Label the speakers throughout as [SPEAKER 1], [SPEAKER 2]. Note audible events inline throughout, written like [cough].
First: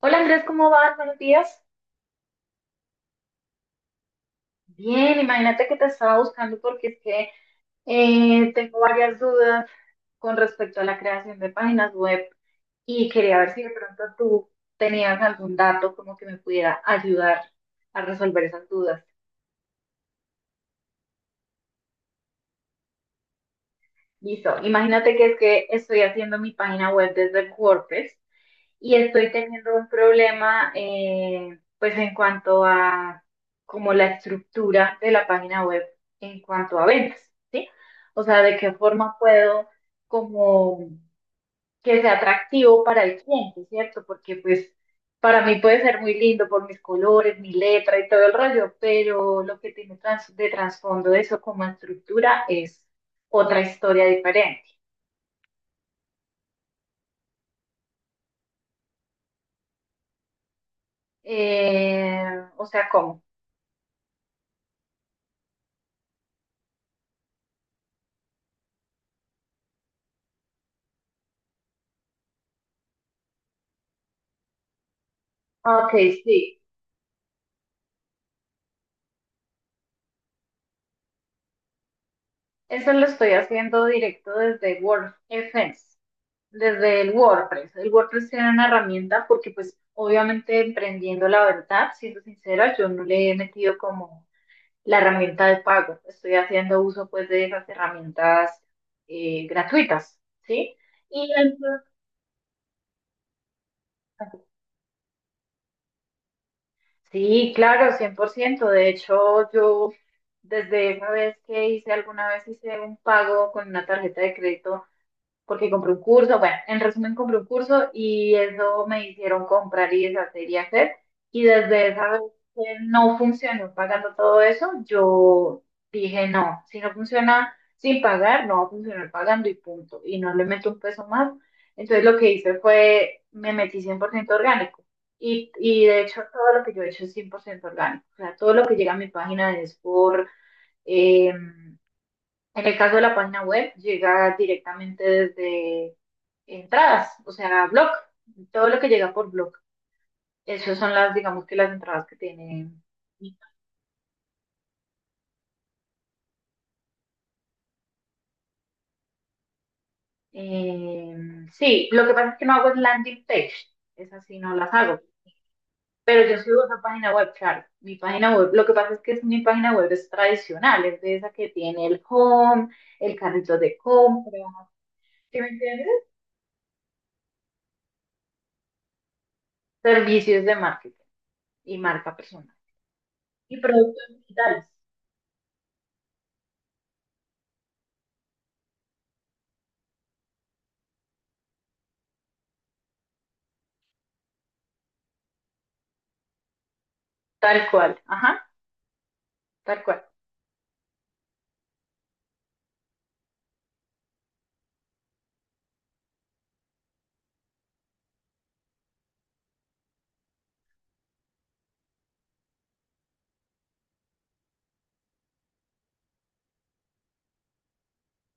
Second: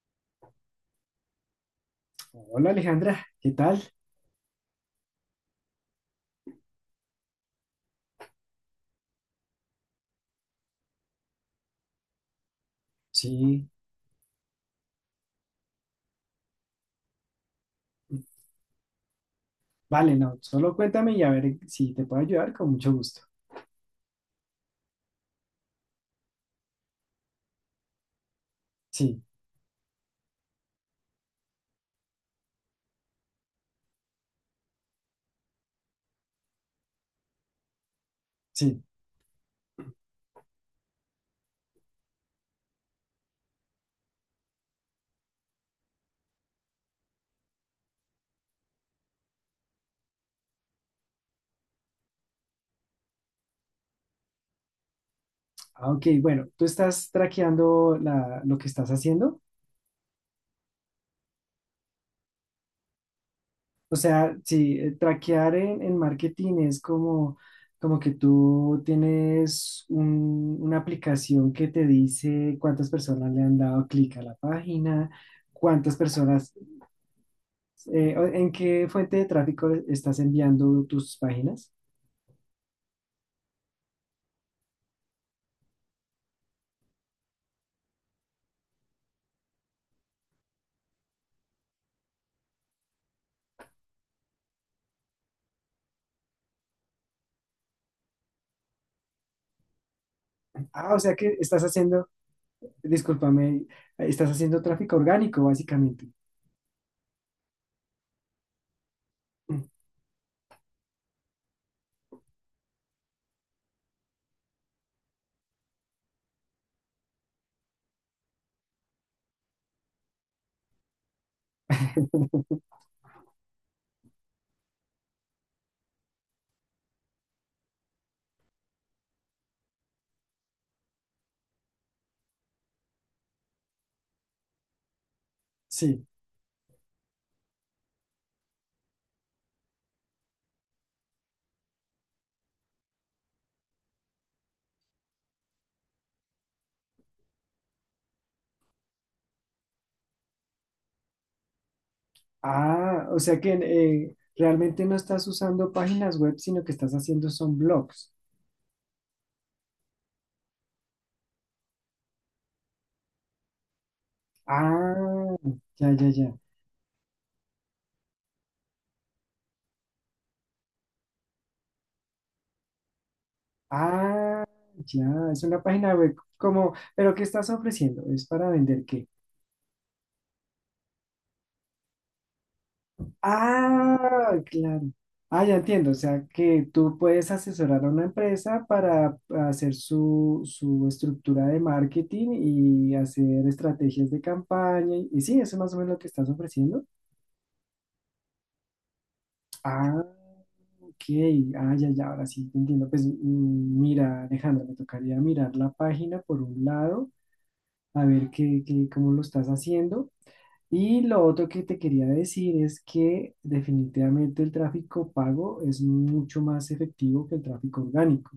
[SPEAKER 1] Hola Andrés, ¿cómo vas? Buenos días.
[SPEAKER 2] Hola Alejandra, ¿qué tal?
[SPEAKER 1] Bien, imagínate que te estaba buscando porque es que tengo varias dudas con respecto a la creación de páginas web y quería ver si
[SPEAKER 2] Sí,
[SPEAKER 1] de pronto tú tenías algún dato como que me pudiera ayudar a resolver esas dudas.
[SPEAKER 2] vale, no, solo cuéntame y a ver si te puedo ayudar con mucho gusto.
[SPEAKER 1] Listo, imagínate que es que estoy haciendo mi página web desde el WordPress y
[SPEAKER 2] Sí,
[SPEAKER 1] estoy teniendo un problema, pues en cuanto a como la estructura de la página web en cuanto a ventas, ¿sí? O sea, de qué
[SPEAKER 2] sí.
[SPEAKER 1] forma puedo como que sea atractivo para el cliente, ¿cierto? Porque pues para mí puede ser muy lindo por mis colores, mi letra y todo el rollo, pero lo que tiene de trasfondo eso como estructura es otra historia diferente.
[SPEAKER 2] Ah, ok, bueno, tú estás traqueando la- lo que estás haciendo.
[SPEAKER 1] Eh, o sea, ¿cómo?
[SPEAKER 2] O sea, sí, traquear en marketing es como, como que tú tienes un- una aplicación que te dice cuántas personas le han dado clic a la página,
[SPEAKER 1] Ok,
[SPEAKER 2] cuántas personas,
[SPEAKER 1] sí.
[SPEAKER 2] o- ¿en qué fuente de tráfico estás enviando tus páginas?
[SPEAKER 1] Eso lo estoy haciendo directo desde WordFence, desde el WordPress. El WordPress era una herramienta porque, pues, obviamente emprendiendo la verdad, siendo sincera, yo no le he metido como la herramienta de pago. Estoy haciendo uso, pues, de esas herramientas gratuitas, ¿sí?
[SPEAKER 2] Ah, o sea
[SPEAKER 1] Y
[SPEAKER 2] que estás
[SPEAKER 1] entonces-
[SPEAKER 2] haciendo... Discúlpame, estás haciendo tráfico orgánico, básicamente.
[SPEAKER 1] Sí, claro, 100%. De hecho,
[SPEAKER 2] Mm.
[SPEAKER 1] yo desde esa vez que alguna vez hice un pago con una tarjeta de crédito porque compré un curso, bueno, en resumen compré un curso y eso me hicieron comprar y deshacer y hacer. Y desde esa vez que no funcionó pagando todo eso, yo dije, no, si no funciona sin pagar, no va a funcionar pagando y punto. Y no le meto un peso más. Entonces lo que hice fue, me metí 100% orgánico. Y de
[SPEAKER 2] Sí.
[SPEAKER 1] hecho todo lo que yo he hecho es 100% orgánico. O sea, todo lo que llega a mi página es por em, en el caso de la página web, llega directamente desde entradas, o sea, blog, todo lo que llega por blog. Esas son digamos que las entradas que tiene.
[SPEAKER 2] Ah, o sea que realmente no estás usando páginas web, sino que estás haciendo son blogs.
[SPEAKER 1] Eh, sí, lo que pasa es que no hago es landing page, esas sí no las hago,
[SPEAKER 2] Ah, ya, ya,
[SPEAKER 1] pero yo
[SPEAKER 2] ya.
[SPEAKER 1] subo esa página web, claro, mi página web, lo que pasa es mi página web es tradicional, es de esa que tiene el home, el carrito de compra,
[SPEAKER 2] Ah, ya,
[SPEAKER 1] ¿sí
[SPEAKER 2] es
[SPEAKER 1] me
[SPEAKER 2] una
[SPEAKER 1] entiendes?
[SPEAKER 2] página web como, pero ¿qué estás ofreciendo? ¿Es para vender qué?
[SPEAKER 1] Servicios de marketing y marca personal. Y productos
[SPEAKER 2] Ah,
[SPEAKER 1] digitales.
[SPEAKER 2] claro. Ah, ya entiendo. O sea, que tú puedes asesorar a una empresa para hacer su, su estructura de marketing y hacer estrategias de campaña. Y sí, eso es más o menos lo que estás ofreciendo.
[SPEAKER 1] Tal cual, ajá, tal
[SPEAKER 2] Ah,
[SPEAKER 1] cual.
[SPEAKER 2] ok. Ah, ya, ya, ahora sí, te entiendo. Pues mm, mira, Alejandra, me tocaría mirar la página por un lado, a ver qué, qué, cómo lo estás haciendo. Y lo otro que te quería decir es que definitivamente el tráfico pago es mucho más efectivo que el tráfico orgánico.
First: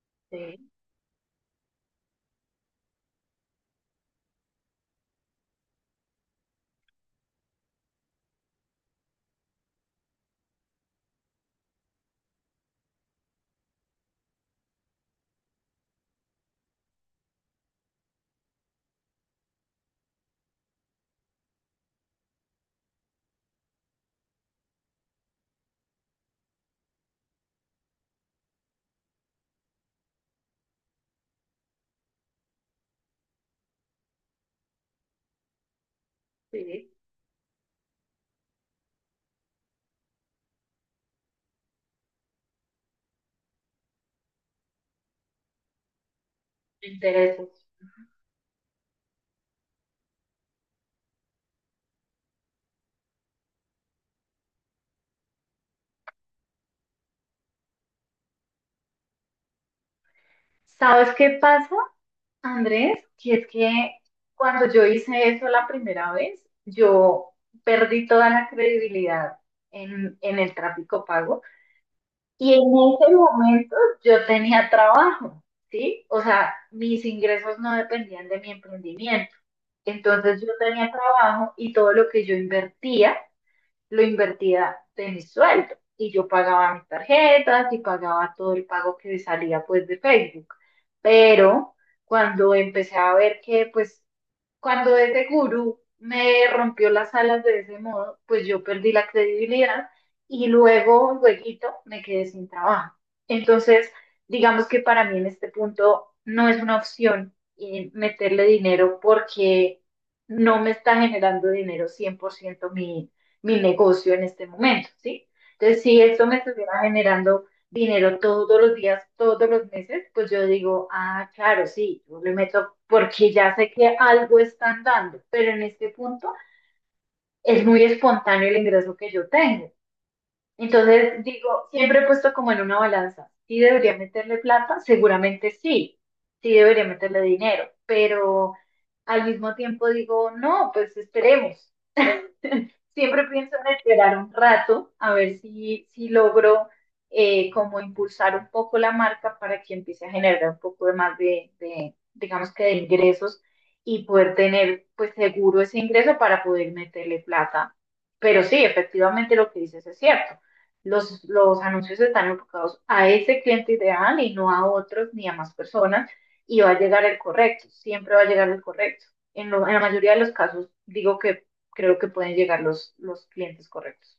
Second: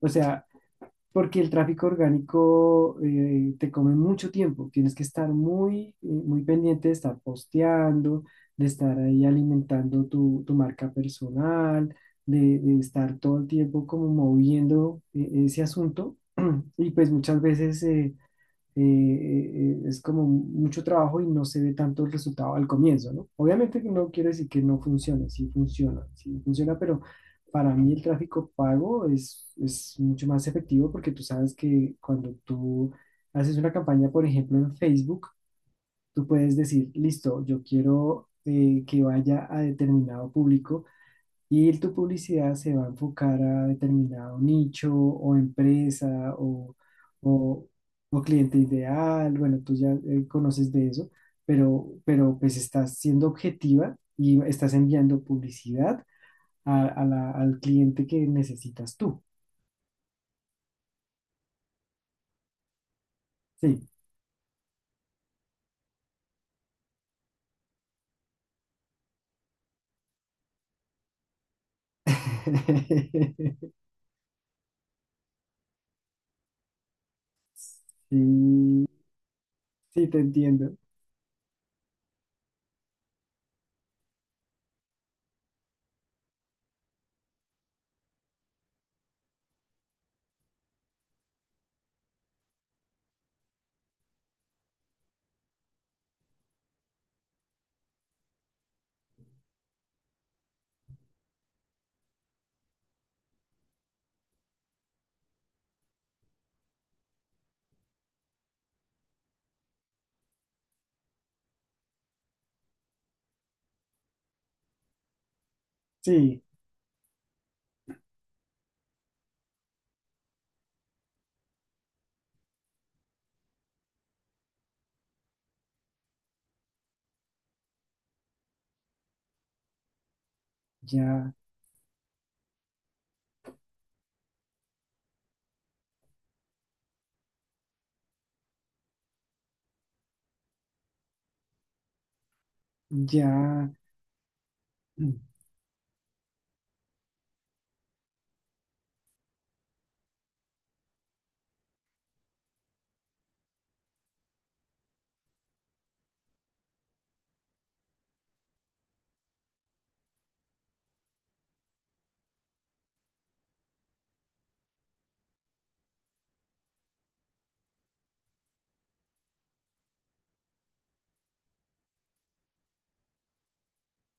[SPEAKER 2] O sea,
[SPEAKER 1] Sí,
[SPEAKER 2] porque el tráfico orgánico te come mucho tiempo. Tienes que estar muy, muy pendiente de estar posteando, de estar ahí alimentando tu, tu marca personal, de estar todo el tiempo como moviendo ese asunto. [clears throat] Y pues muchas veces eh, es como mucho trabajo y no se ve tanto el resultado al comienzo, ¿no? Obviamente que no quiero decir que no funcione, sí funciona, pero para mí el tráfico pago es mucho más efectivo porque tú sabes que cuando tú haces una campaña, por ejemplo, en Facebook, tú puedes
[SPEAKER 1] sí,
[SPEAKER 2] decir, listo, yo quiero que vaya a determinado público y tu publicidad se va a enfocar a determinado nicho o empresa
[SPEAKER 1] me interesa.
[SPEAKER 2] o, o cliente ideal. Bueno, tú ya conoces de eso, pero pues estás siendo objetiva y estás enviando publicidad a, al cliente que necesitas tú.
[SPEAKER 1] ¿Sabes qué pasa, Andrés? Que es
[SPEAKER 2] Sí.
[SPEAKER 1] que cuando yo hice eso la primera vez, yo perdí toda la credibilidad en el tráfico pago y en ese
[SPEAKER 2] [laughs]
[SPEAKER 1] momento yo tenía trabajo, ¿sí? O sea, mis ingresos no dependían de mi
[SPEAKER 2] Sí,
[SPEAKER 1] emprendimiento.
[SPEAKER 2] sí, te
[SPEAKER 1] Entonces yo
[SPEAKER 2] entiendo.
[SPEAKER 1] tenía trabajo y todo lo que yo invertía lo invertía de mi sueldo y yo pagaba mis tarjetas y pagaba todo el pago que salía pues de Facebook. Pero cuando empecé a ver que pues cuando ese gurú me rompió las alas de ese modo, pues yo perdí la credibilidad y luego, lueguito, me quedé sin trabajo. Entonces, digamos que para mí en este punto no es una opción meterle dinero porque no me está generando dinero 100% mi negocio en este momento, ¿sí? Entonces, si esto me
[SPEAKER 2] Sí,
[SPEAKER 1] estuviera generando dinero todos los días, todos los meses, pues yo digo, ah, claro, sí, yo le meto porque ya sé que algo están dando, pero en este punto es muy espontáneo el ingreso que yo tengo. Entonces
[SPEAKER 2] ya,
[SPEAKER 1] digo, siempre he puesto como en una balanza, ¿si debería meterle plata? Seguramente sí, sí debería meterle dinero, pero al mismo tiempo digo, no, pues esperemos. Siempre pienso en
[SPEAKER 2] ya.
[SPEAKER 1] esperar un rato a ver si logro como impulsar un poco la marca para que empiece a generar un poco de más digamos que de ingresos y poder tener pues seguro ese ingreso para poder meterle plata. Pero sí, efectivamente lo que dices es cierto. Los anuncios están enfocados a ese cliente ideal y no a otros ni a más personas y va a llegar el correcto, siempre va a llegar el correcto. En la mayoría de los casos digo que creo que pueden llegar los clientes correctos.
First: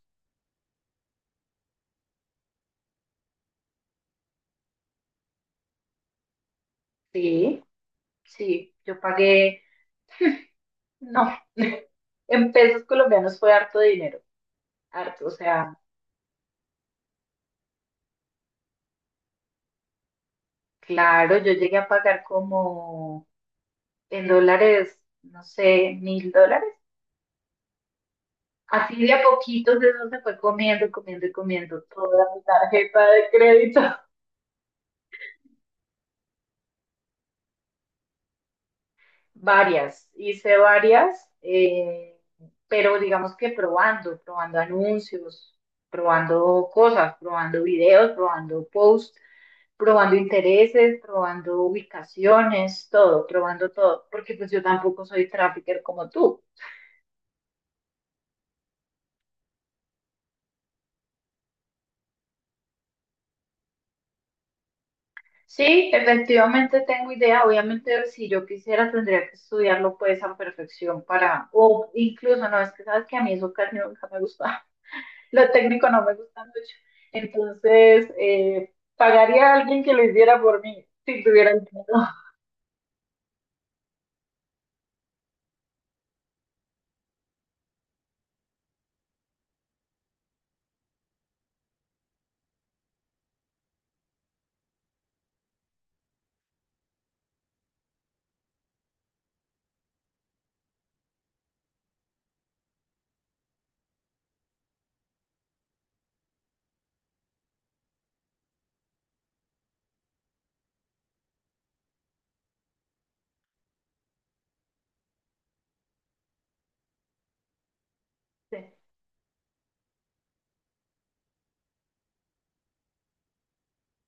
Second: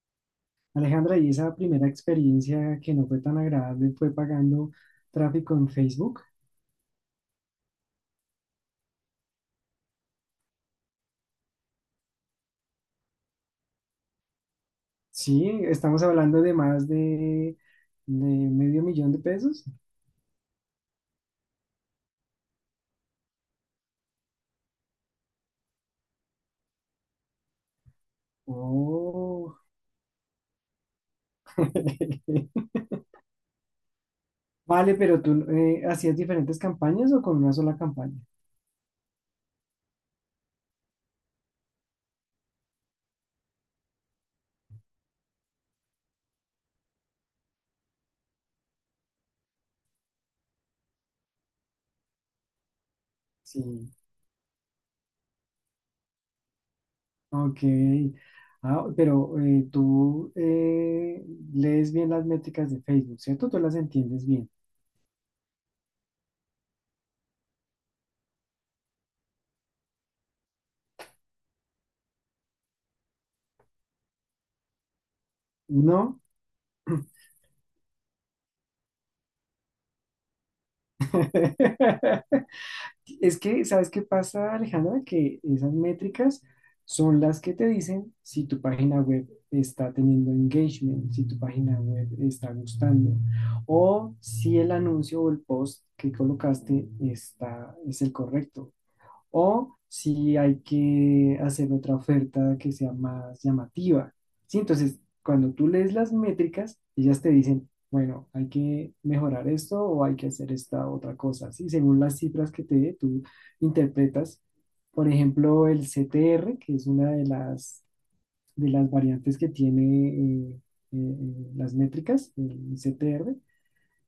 [SPEAKER 2] Alejandra, y esa primera experiencia que no fue tan agradable fue pagando tráfico en Facebook.
[SPEAKER 1] Sí, sí, yo pagué, no, [laughs] en pesos colombianos fue harto de dinero, harto, o
[SPEAKER 2] Sí,
[SPEAKER 1] sea,
[SPEAKER 2] estamos hablando de más de medio millón de pesos.
[SPEAKER 1] claro, yo llegué a pagar como en dólares, no sé, mil dólares. Así de a
[SPEAKER 2] Oh.
[SPEAKER 1] poquitos eso se fue comiendo, comiendo y comiendo toda mi
[SPEAKER 2] [laughs]
[SPEAKER 1] tarjeta de crédito.
[SPEAKER 2] Vale, pero tú hacías diferentes campañas o con una sola campaña.
[SPEAKER 1] Varias, hice varias, pero digamos que probando, probando anuncios, probando cosas, probando videos, probando posts, probando intereses, probando ubicaciones, todo,
[SPEAKER 2] Sí,
[SPEAKER 1] probando todo, porque pues yo tampoco soy trafficker como tú.
[SPEAKER 2] ok. Ah, pero tú lees bien las métricas de Facebook, ¿cierto? Tú las entiendes bien.
[SPEAKER 1] Sí, efectivamente tengo idea, obviamente si yo quisiera tendría que estudiarlo pues a perfección para, o incluso no, es que sabes que a mí eso casi nunca me gusta. Lo técnico no me
[SPEAKER 2] No.
[SPEAKER 1] gusta mucho. Entonces, pagaría a alguien que lo hiciera por mí, si tuviera el dinero.
[SPEAKER 2] [laughs] Es que, ¿sabes qué pasa, Alejandra? Que esas métricas son las que te dicen si tu página web está teniendo engagement, si tu página web está gustando, o si el anuncio o el post que colocaste está, es el correcto o si hay que hacer otra oferta que sea más llamativa. Sí, entonces, cuando tú lees las métricas, ellas te dicen, bueno, hay que mejorar esto o hay que hacer esta otra cosa. Sí, según las cifras que te dé, tú interpretas, por ejemplo, el CTR, que es una
[SPEAKER 1] Sí.
[SPEAKER 2] de las variantes que tiene eh, las métricas, el CTR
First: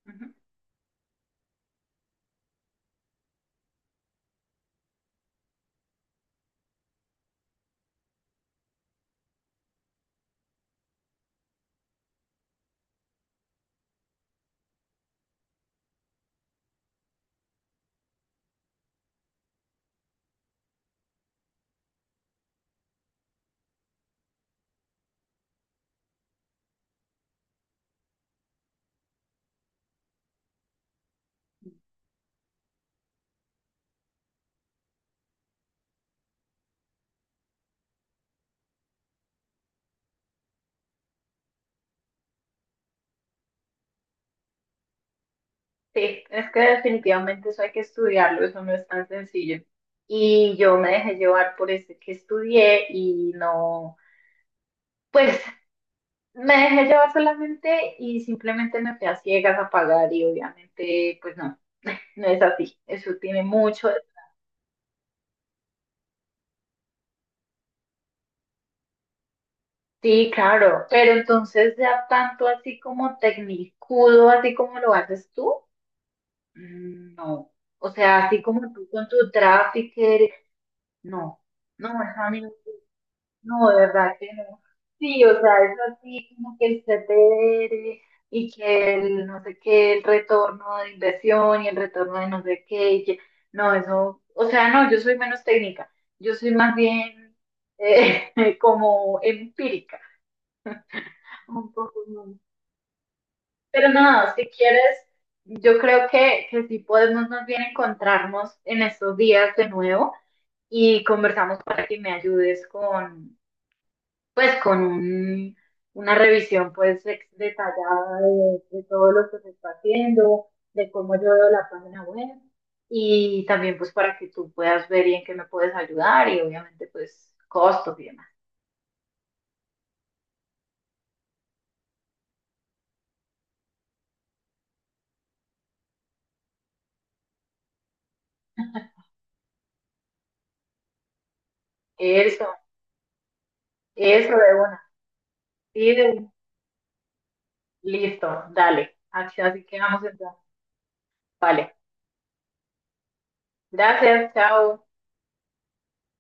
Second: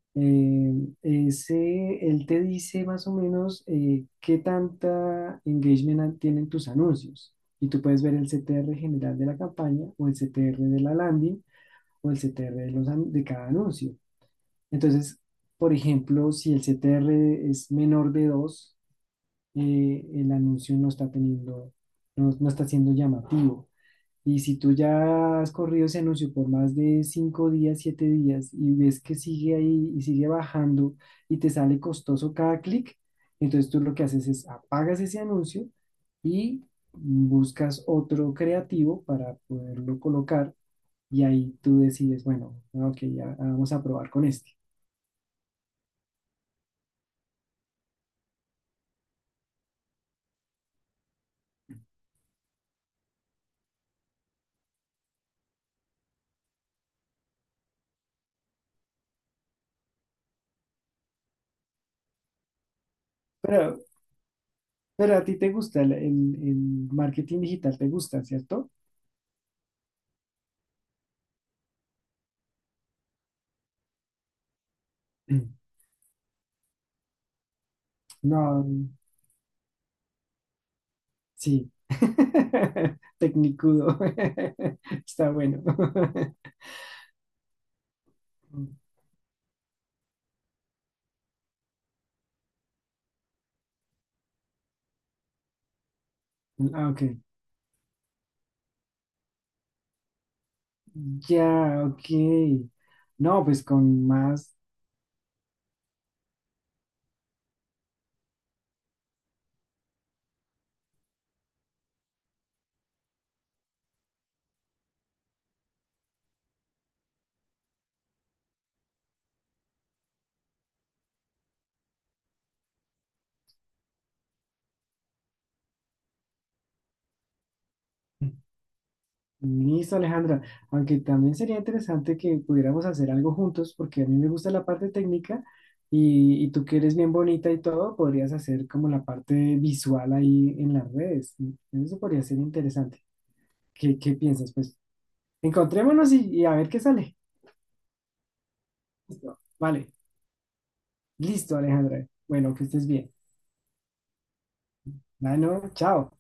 [SPEAKER 1] Ujú.
[SPEAKER 2] ese, él te dice más o menos qué tanta engagement an- tienen tus anuncios. Y tú puedes ver el CTR general de la campaña o el CTR de la landing o el CTR de, los, an- de cada anuncio. Entonces, por ejemplo, si el CTR es menor de 2, el anuncio no está teniendo, no, no está siendo llamativo. Y si tú ya has corrido ese anuncio por más de 5 días, 7 días, y ves que sigue ahí y sigue bajando y te sale costoso cada clic, entonces tú lo que haces es apagas ese anuncio y buscas otro creativo para poderlo colocar y ahí tú decides, bueno, ah, ok, ya ah, vamos a probar con este.
[SPEAKER 1] Sí, es que definitivamente eso hay que estudiarlo, eso no es tan sencillo. Y yo me dejé llevar por ese que estudié y no, pues me dejé llevar solamente y simplemente me fui a ciegas a pagar y obviamente pues no, [laughs] no es así. Eso tiene
[SPEAKER 2] Pero,
[SPEAKER 1] mucho.
[SPEAKER 2] pero a ti te gusta el, el marketing digital, te gusta, ¿cierto?
[SPEAKER 1] Sí, claro, pero entonces ya tanto así como tecnicudo, así como lo haces tú,
[SPEAKER 2] [clears throat]
[SPEAKER 1] mm, no. O sea, así como
[SPEAKER 2] No.
[SPEAKER 1] tú con tu trafficker, no,
[SPEAKER 2] Sí,
[SPEAKER 1] no, eso a mí no,
[SPEAKER 2] [laughs]
[SPEAKER 1] no, de
[SPEAKER 2] tecnicudo.
[SPEAKER 1] verdad que no.
[SPEAKER 2] [laughs]
[SPEAKER 1] Sí,
[SPEAKER 2] Está
[SPEAKER 1] o
[SPEAKER 2] bueno.
[SPEAKER 1] sea, es así
[SPEAKER 2] [laughs]
[SPEAKER 1] como que el CTR y que el no sé qué, el retorno de inversión y el retorno de no sé qué, no, eso, o sea, no, yo soy menos técnica, yo soy más
[SPEAKER 2] Ah, ok,
[SPEAKER 1] bien eh, [laughs] como empírica. Un
[SPEAKER 2] ya,
[SPEAKER 1] poco.
[SPEAKER 2] ok. No, pues
[SPEAKER 1] Pero
[SPEAKER 2] con
[SPEAKER 1] no, si
[SPEAKER 2] más.
[SPEAKER 1] quieres, yo creo que sí podemos más bien encontrarnos en estos días de nuevo y conversamos para que me ayudes con, pues, con una revisión, pues, detallada de todo lo que se está haciendo, de cómo yo veo la página web y también, pues, para que tú puedas ver y en qué me puedes ayudar y obviamente, pues, costos y demás.
[SPEAKER 2] Listo, Alejandra. Aunque también sería interesante que pudiéramos hacer algo juntos, porque a mí me gusta la parte técnica y tú que eres bien bonita y todo, podrías hacer como la parte visual ahí en las redes. Eso podría ser
[SPEAKER 1] Eso,
[SPEAKER 2] interesante. ¿Qué, qué
[SPEAKER 1] eso
[SPEAKER 2] piensas?
[SPEAKER 1] de
[SPEAKER 2] Pues
[SPEAKER 1] una. Sí, de
[SPEAKER 2] encontrémonos
[SPEAKER 1] una.
[SPEAKER 2] y a ver qué sale.
[SPEAKER 1] Listo, dale.
[SPEAKER 2] Listo.
[SPEAKER 1] Así así
[SPEAKER 2] Vale.
[SPEAKER 1] quedamos entonces.
[SPEAKER 2] Listo,
[SPEAKER 1] Vale.
[SPEAKER 2] Alejandra. Bueno, que estés bien.
[SPEAKER 1] Gracias, chao.
[SPEAKER 2] Bueno, chao.